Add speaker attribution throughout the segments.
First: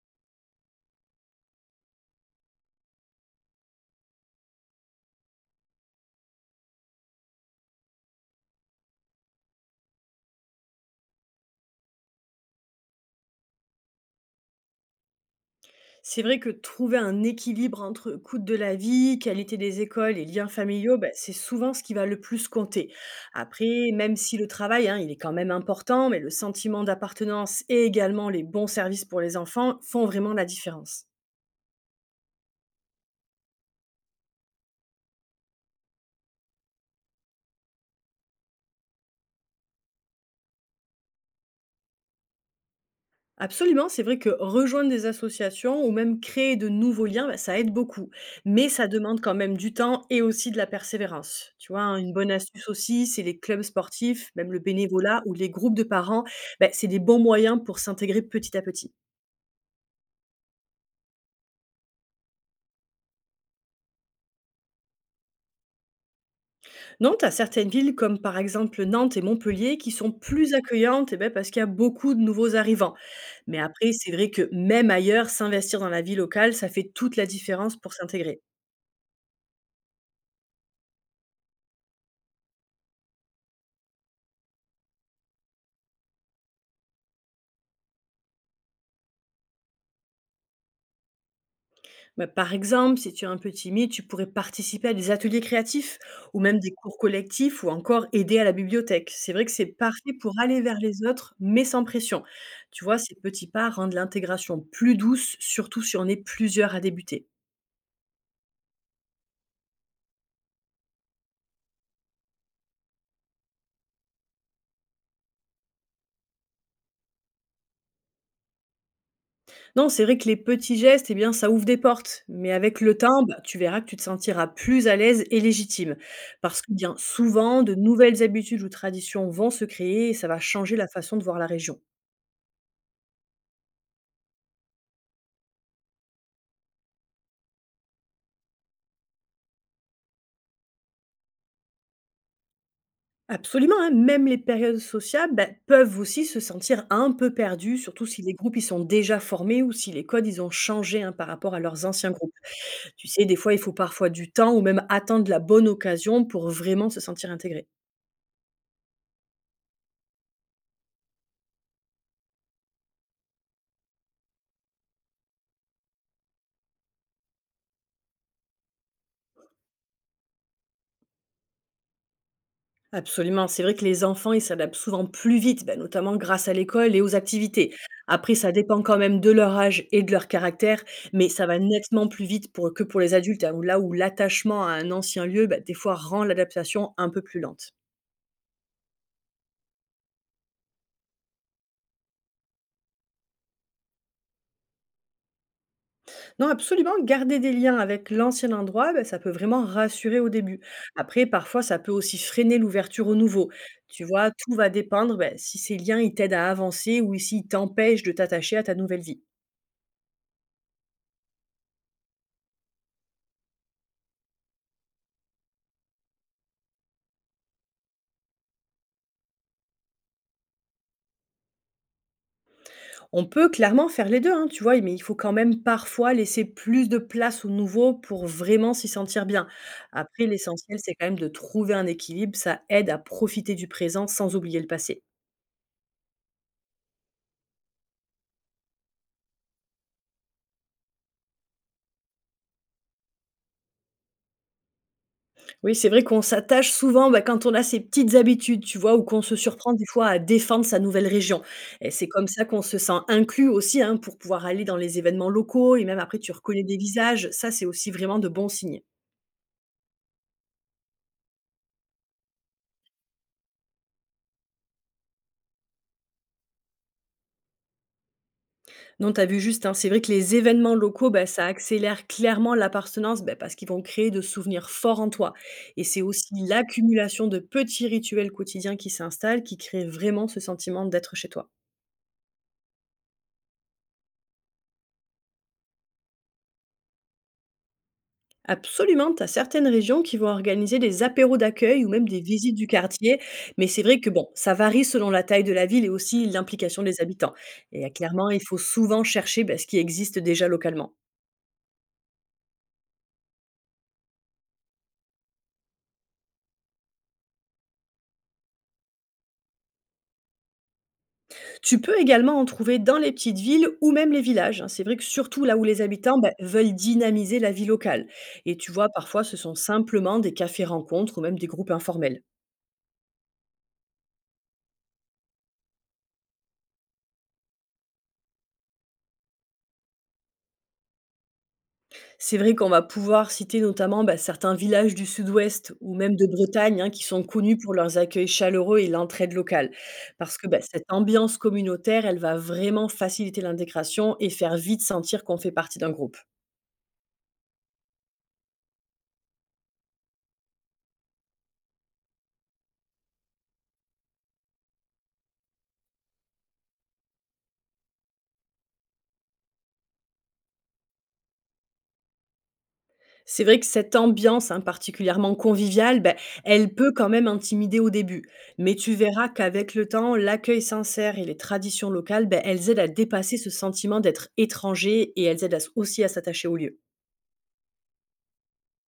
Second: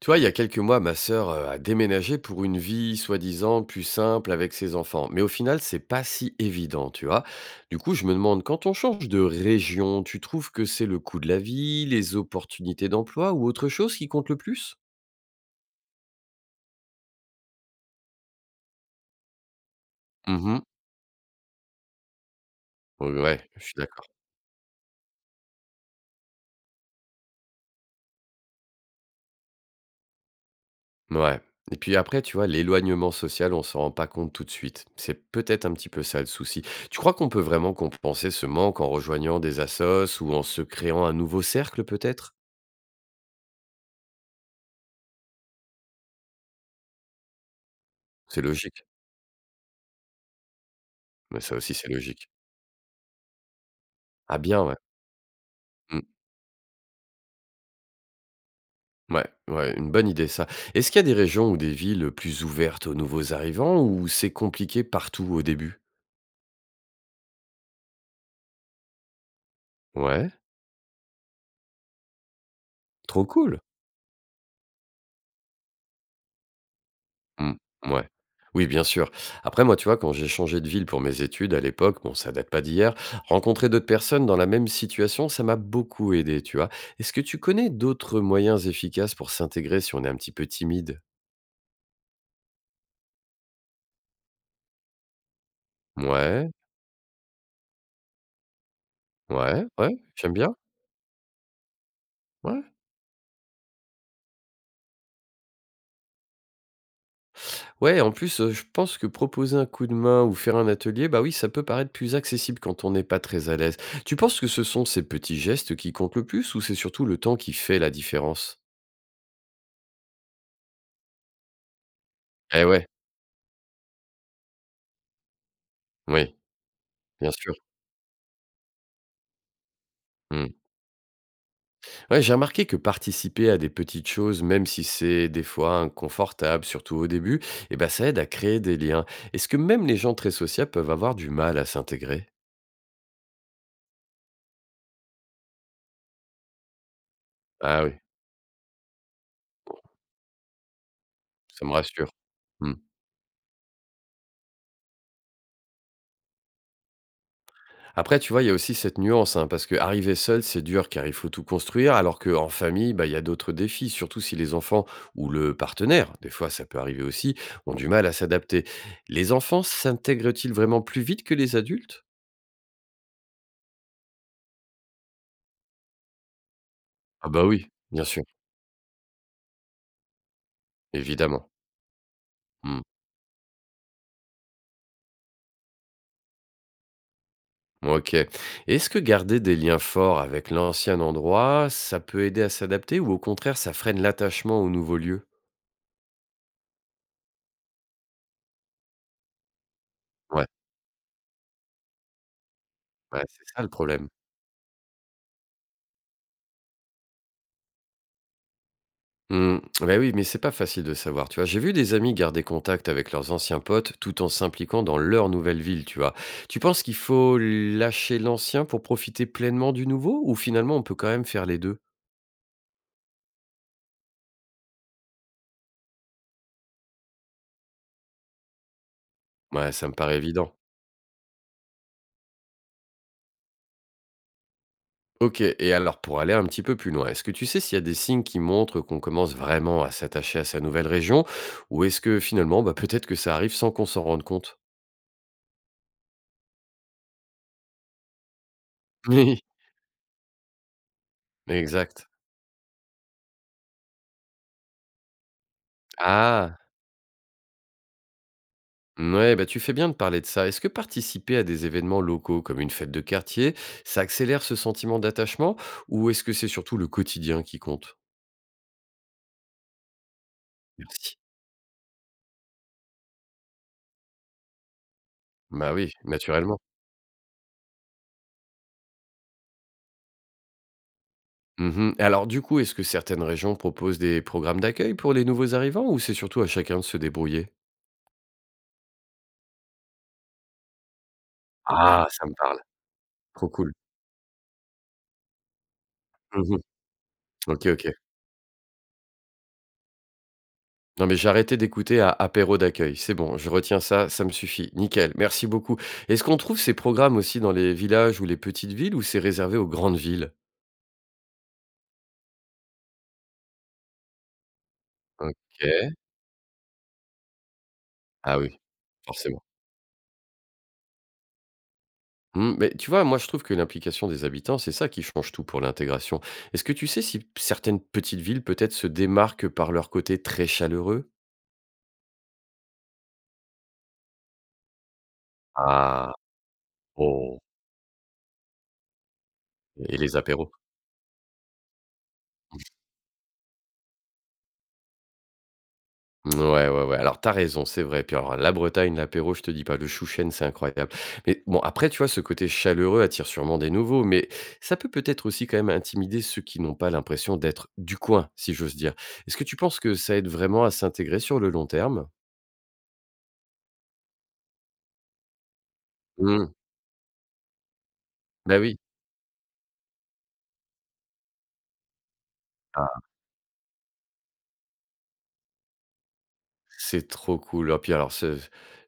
Speaker 1: Tu vois, il y a quelques mois, ma sœur a déménagé pour une vie soi-disant plus simple avec ses enfants. Mais au final, c'est pas si évident, tu vois. Du coup, je me demande, quand on change de région, tu trouves que c'est le coût de la vie, les opportunités d'emploi ou autre chose qui compte le plus?
Speaker 2: C'est vrai que trouver un équilibre entre coût de la vie, qualité des écoles et liens
Speaker 1: Mhm.
Speaker 2: familiaux, ben, c'est souvent ce qui va le plus compter.
Speaker 1: Ouais, je suis
Speaker 2: Après,
Speaker 1: d'accord.
Speaker 2: même si le travail, hein, il est quand même important, mais le sentiment d'appartenance et également les bons services pour les enfants font vraiment la différence.
Speaker 1: Ouais. Et puis après, tu vois, l'éloignement social, on s'en rend pas compte tout de suite. C'est peut-être un petit peu ça le souci. Tu crois qu'on peut vraiment compenser ce manque en rejoignant des assos ou en se créant un nouveau cercle, peut-être?
Speaker 2: Absolument, c'est vrai que rejoindre des associations ou même créer de nouveaux liens, bah, ça aide beaucoup.
Speaker 1: C'est
Speaker 2: Mais
Speaker 1: logique.
Speaker 2: ça demande quand même du temps et aussi de la
Speaker 1: Mais
Speaker 2: persévérance.
Speaker 1: ça
Speaker 2: Tu
Speaker 1: aussi,
Speaker 2: vois,
Speaker 1: c'est
Speaker 2: hein, une
Speaker 1: logique.
Speaker 2: bonne astuce aussi, c'est les clubs sportifs,
Speaker 1: Ah
Speaker 2: même le
Speaker 1: bien, ouais.
Speaker 2: bénévolat ou les groupes de
Speaker 1: Mmh.
Speaker 2: parents. Bah, c'est des bons moyens pour s'intégrer petit à petit.
Speaker 1: Ouais, ouais, une bonne idée ça. Est-ce qu'il y a des régions ou des villes plus ouvertes aux nouveaux arrivants ou c'est compliqué partout au début?
Speaker 2: Non, tu as certaines villes comme par exemple Nantes et Montpellier qui sont
Speaker 1: Ouais,
Speaker 2: plus accueillantes eh ben, parce qu'il y a beaucoup de nouveaux arrivants.
Speaker 1: trop
Speaker 2: Mais
Speaker 1: cool.
Speaker 2: après, c'est vrai que même ailleurs, s'investir dans la vie locale, ça fait toute la
Speaker 1: Mmh,
Speaker 2: différence pour
Speaker 1: mouais.
Speaker 2: s'intégrer.
Speaker 1: Oui, bien sûr. Après, moi, tu vois, quand j'ai changé de ville pour mes études à l'époque, bon, ça date pas d'hier, rencontrer d'autres personnes dans la même situation, ça m'a beaucoup aidé, tu vois. Est-ce que tu connais d'autres moyens efficaces pour s'intégrer si on est un petit peu timide?
Speaker 2: Bah, par exemple, si tu es un peu timide, tu pourrais participer à des ateliers créatifs ou
Speaker 1: Ouais.
Speaker 2: même des cours collectifs ou encore aider à la bibliothèque. C'est vrai que
Speaker 1: Ouais,
Speaker 2: c'est
Speaker 1: ouais,
Speaker 2: parfait
Speaker 1: j'aime
Speaker 2: pour
Speaker 1: bien.
Speaker 2: aller vers les autres, mais sans pression.
Speaker 1: Ouais.
Speaker 2: Tu vois, ces petits pas rendent l'intégration plus douce, surtout si on est plusieurs à débuter.
Speaker 1: Ouais, en plus, je pense que proposer un coup de main ou faire un atelier, bah, oui, ça peut paraître plus accessible quand on n'est pas très à l'aise. Tu penses que ce sont ces petits gestes qui comptent le plus ou c'est surtout le temps qui fait la différence?
Speaker 2: Non, c'est vrai que les petits gestes, eh bien, ça ouvre des portes, mais
Speaker 1: Eh
Speaker 2: avec
Speaker 1: ouais,
Speaker 2: le temps, bah, tu verras que tu te sentiras plus à l'aise et légitime.
Speaker 1: oui,
Speaker 2: Parce que bien
Speaker 1: bien sûr.
Speaker 2: souvent, de nouvelles habitudes ou traditions vont se créer et ça va
Speaker 1: Mmh.
Speaker 2: changer la façon de voir la région.
Speaker 1: Ouais, j'ai remarqué que participer à des petites choses, même si c'est des fois inconfortable, surtout au début, eh ben ça aide à créer des liens. Est-ce que même les gens très sociables peuvent avoir du mal à s'intégrer?
Speaker 2: Absolument, hein, même les périodes sociales, bah, peuvent aussi se sentir un peu perdues,
Speaker 1: Ah oui,
Speaker 2: surtout si les groupes ils sont déjà formés ou si les codes ils ont changé hein, par rapport à
Speaker 1: ça me
Speaker 2: leurs anciens
Speaker 1: rassure.
Speaker 2: groupes.
Speaker 1: Mmh.
Speaker 2: Tu sais, des fois, il faut parfois du temps ou même attendre la bonne occasion pour vraiment se sentir intégré.
Speaker 1: Après, tu vois, il y a aussi cette nuance, hein, parce que arriver seul, c'est dur car il faut tout construire, alors qu'en famille, bah, il y a d'autres défis, surtout si les enfants ou le partenaire, des fois ça peut arriver aussi, ont du mal à s'adapter. Les enfants s'intègrent-ils vraiment plus vite que les adultes?
Speaker 2: Absolument, c'est vrai que les enfants ils s'adaptent souvent plus vite, bah, notamment grâce à l'école et aux
Speaker 1: Ah bah oui,
Speaker 2: activités.
Speaker 1: bien sûr,
Speaker 2: Après, ça dépend quand même de leur âge et de leur caractère, mais ça
Speaker 1: évidemment.
Speaker 2: va nettement plus vite
Speaker 1: Hmm.
Speaker 2: que pour les adultes, hein, où là où l'attachement à un ancien lieu, bah, des fois, rend l'adaptation un peu plus lente.
Speaker 1: Ok. Est-ce que garder des liens forts avec l'ancien endroit, ça peut aider à s'adapter ou au contraire, ça freine l'attachement au nouveau lieu?
Speaker 2: Non, absolument, garder des liens avec l'ancien endroit, ben ça peut vraiment rassurer au
Speaker 1: Ouais,
Speaker 2: début. Après, parfois, ça peut aussi freiner l'ouverture au
Speaker 1: ouais c'est
Speaker 2: nouveau.
Speaker 1: ça le
Speaker 2: Tu
Speaker 1: problème.
Speaker 2: vois, tout va dépendre bah, si ces liens, ils t'aident à avancer ou s'ils t'empêchent de t'attacher à ta nouvelle vie.
Speaker 1: Mmh, bah, oui, mais c'est pas facile de savoir, tu vois? J'ai vu des amis garder contact avec leurs anciens potes tout en s'impliquant dans leur nouvelle ville, tu vois? Tu penses qu'il faut lâcher l'ancien pour profiter pleinement du nouveau ou finalement on peut quand même faire les deux?
Speaker 2: On peut clairement faire les deux, hein, tu vois, mais il faut quand même parfois laisser plus de place au nouveau pour vraiment s'y sentir bien.
Speaker 1: Ouais, ça me paraît
Speaker 2: Après,
Speaker 1: évident.
Speaker 2: l'essentiel, c'est quand même de trouver un équilibre, ça aide à profiter du présent sans oublier le passé.
Speaker 1: Ok, et alors pour aller un petit peu plus loin, est-ce que tu sais s'il y a des signes qui montrent qu'on commence vraiment à s'attacher à sa nouvelle région ou est-ce que finalement, bah, peut-être que ça arrive sans qu'on s'en rende compte?
Speaker 2: Oui, c'est vrai qu'on s'attache souvent, bah, quand on a ses petites habitudes, tu vois, ou qu'on se surprend des fois à défendre sa nouvelle région.
Speaker 1: Oui,
Speaker 2: Et c'est
Speaker 1: exact.
Speaker 2: comme ça qu'on se sent inclus aussi, hein, pour pouvoir aller dans les événements locaux et même après tu
Speaker 1: Ah!
Speaker 2: reconnais des visages. Ça, c'est aussi vraiment de bons signes.
Speaker 1: Ouais, bah tu fais bien de parler de ça. Est-ce que participer à des événements locaux comme une fête de quartier, ça accélère ce sentiment d'attachement ou est-ce que c'est surtout le quotidien qui compte?
Speaker 2: Non, tu as vu juste, hein, c'est vrai que les événements locaux,
Speaker 1: Merci.
Speaker 2: bah, ça accélère clairement l'appartenance bah, parce qu'ils vont créer de souvenirs forts en toi.
Speaker 1: Bah
Speaker 2: Et
Speaker 1: oui,
Speaker 2: c'est aussi
Speaker 1: naturellement.
Speaker 2: l'accumulation de petits rituels quotidiens qui s'installent qui créent vraiment ce sentiment d'être chez toi.
Speaker 1: Mhm. Alors du coup, est-ce que certaines régions proposent des programmes d'accueil pour les nouveaux arrivants ou c'est surtout à chacun de se débrouiller?
Speaker 2: Absolument, tu as certaines régions qui vont organiser des apéros d'accueil ou
Speaker 1: Ah,
Speaker 2: même des
Speaker 1: ça me
Speaker 2: visites
Speaker 1: parle.
Speaker 2: du quartier,
Speaker 1: Trop
Speaker 2: mais
Speaker 1: cool.
Speaker 2: c'est vrai que bon, ça varie selon la taille de la ville et aussi
Speaker 1: Mhm.
Speaker 2: l'implication des habitants.
Speaker 1: Ok,
Speaker 2: Et
Speaker 1: ok.
Speaker 2: clairement, il faut souvent chercher ben, ce qui existe déjà localement.
Speaker 1: Non mais j'ai arrêté d'écouter à apéro d'accueil. C'est bon, je retiens ça, ça me suffit. Nickel, merci beaucoup. Est-ce qu'on trouve ces programmes aussi dans les villages ou les petites villes ou c'est réservé aux grandes villes?
Speaker 2: Tu peux également en trouver dans les petites villes ou même les villages, hein. C'est vrai que
Speaker 1: OK.
Speaker 2: surtout là où les habitants ben, veulent dynamiser la vie locale.
Speaker 1: Ah
Speaker 2: Et
Speaker 1: oui,
Speaker 2: tu vois, parfois, ce
Speaker 1: forcément.
Speaker 2: sont simplement des cafés-rencontres ou même des groupes informels.
Speaker 1: Mmh, mais tu vois, moi, je trouve que l'implication des habitants, c'est ça qui change tout pour l'intégration. Est-ce que tu sais si certaines petites villes, peut-être, se démarquent par leur côté très chaleureux?
Speaker 2: C'est vrai qu'on va pouvoir citer notamment, bah, certains villages du sud-ouest ou
Speaker 1: Ah,
Speaker 2: même de Bretagne, hein, qui sont
Speaker 1: oh,
Speaker 2: connus pour leurs accueils chaleureux et l'entraide locale.
Speaker 1: et les
Speaker 2: Parce que,
Speaker 1: apéros?
Speaker 2: bah, cette ambiance communautaire, elle va vraiment faciliter l'intégration et faire vite sentir qu'on fait partie d'un groupe.
Speaker 1: Ouais, ouais, ouais. Alors, t'as raison, c'est vrai. Puis alors, la Bretagne, l'apéro, je te dis pas, le chouchen, c'est incroyable. Mais bon, après, tu vois, ce côté chaleureux attire sûrement des nouveaux, mais ça peut peut-être aussi quand même intimider ceux qui n'ont pas l'impression d'être du coin, si j'ose dire. Est-ce que tu penses que ça aide vraiment à s'intégrer sur le long terme?
Speaker 2: C'est vrai que cette ambiance, hein, particulièrement conviviale, bah,
Speaker 1: Mmh.
Speaker 2: elle peut quand même intimider au début.
Speaker 1: Bah
Speaker 2: Mais
Speaker 1: oui.
Speaker 2: tu verras qu'avec le temps, l'accueil sincère et les traditions locales, bah, elles aident à
Speaker 1: Ah,
Speaker 2: dépasser ce sentiment d'être étranger et elles aident aussi à s'attacher au lieu.
Speaker 1: c'est trop cool. Oh puis alors ce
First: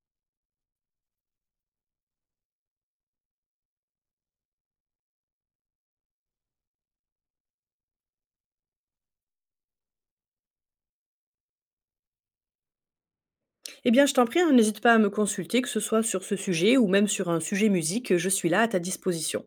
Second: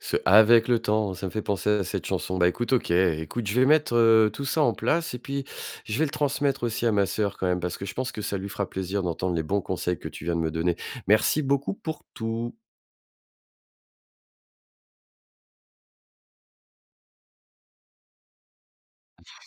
Speaker 1: ce «avec le temps», ça me fait penser à cette chanson. Bah écoute, OK, écoute, je vais mettre, tout ça en place et puis je vais le transmettre aussi à ma sœur quand même parce que je pense que ça lui fera plaisir d'entendre les bons conseils que tu viens de me donner. Merci beaucoup pour tout.
Speaker 2: Eh bien, je t'en prie, hein, n'hésite pas à me consulter, que ce soit sur ce sujet ou même sur un sujet musique, je suis là à ta disposition.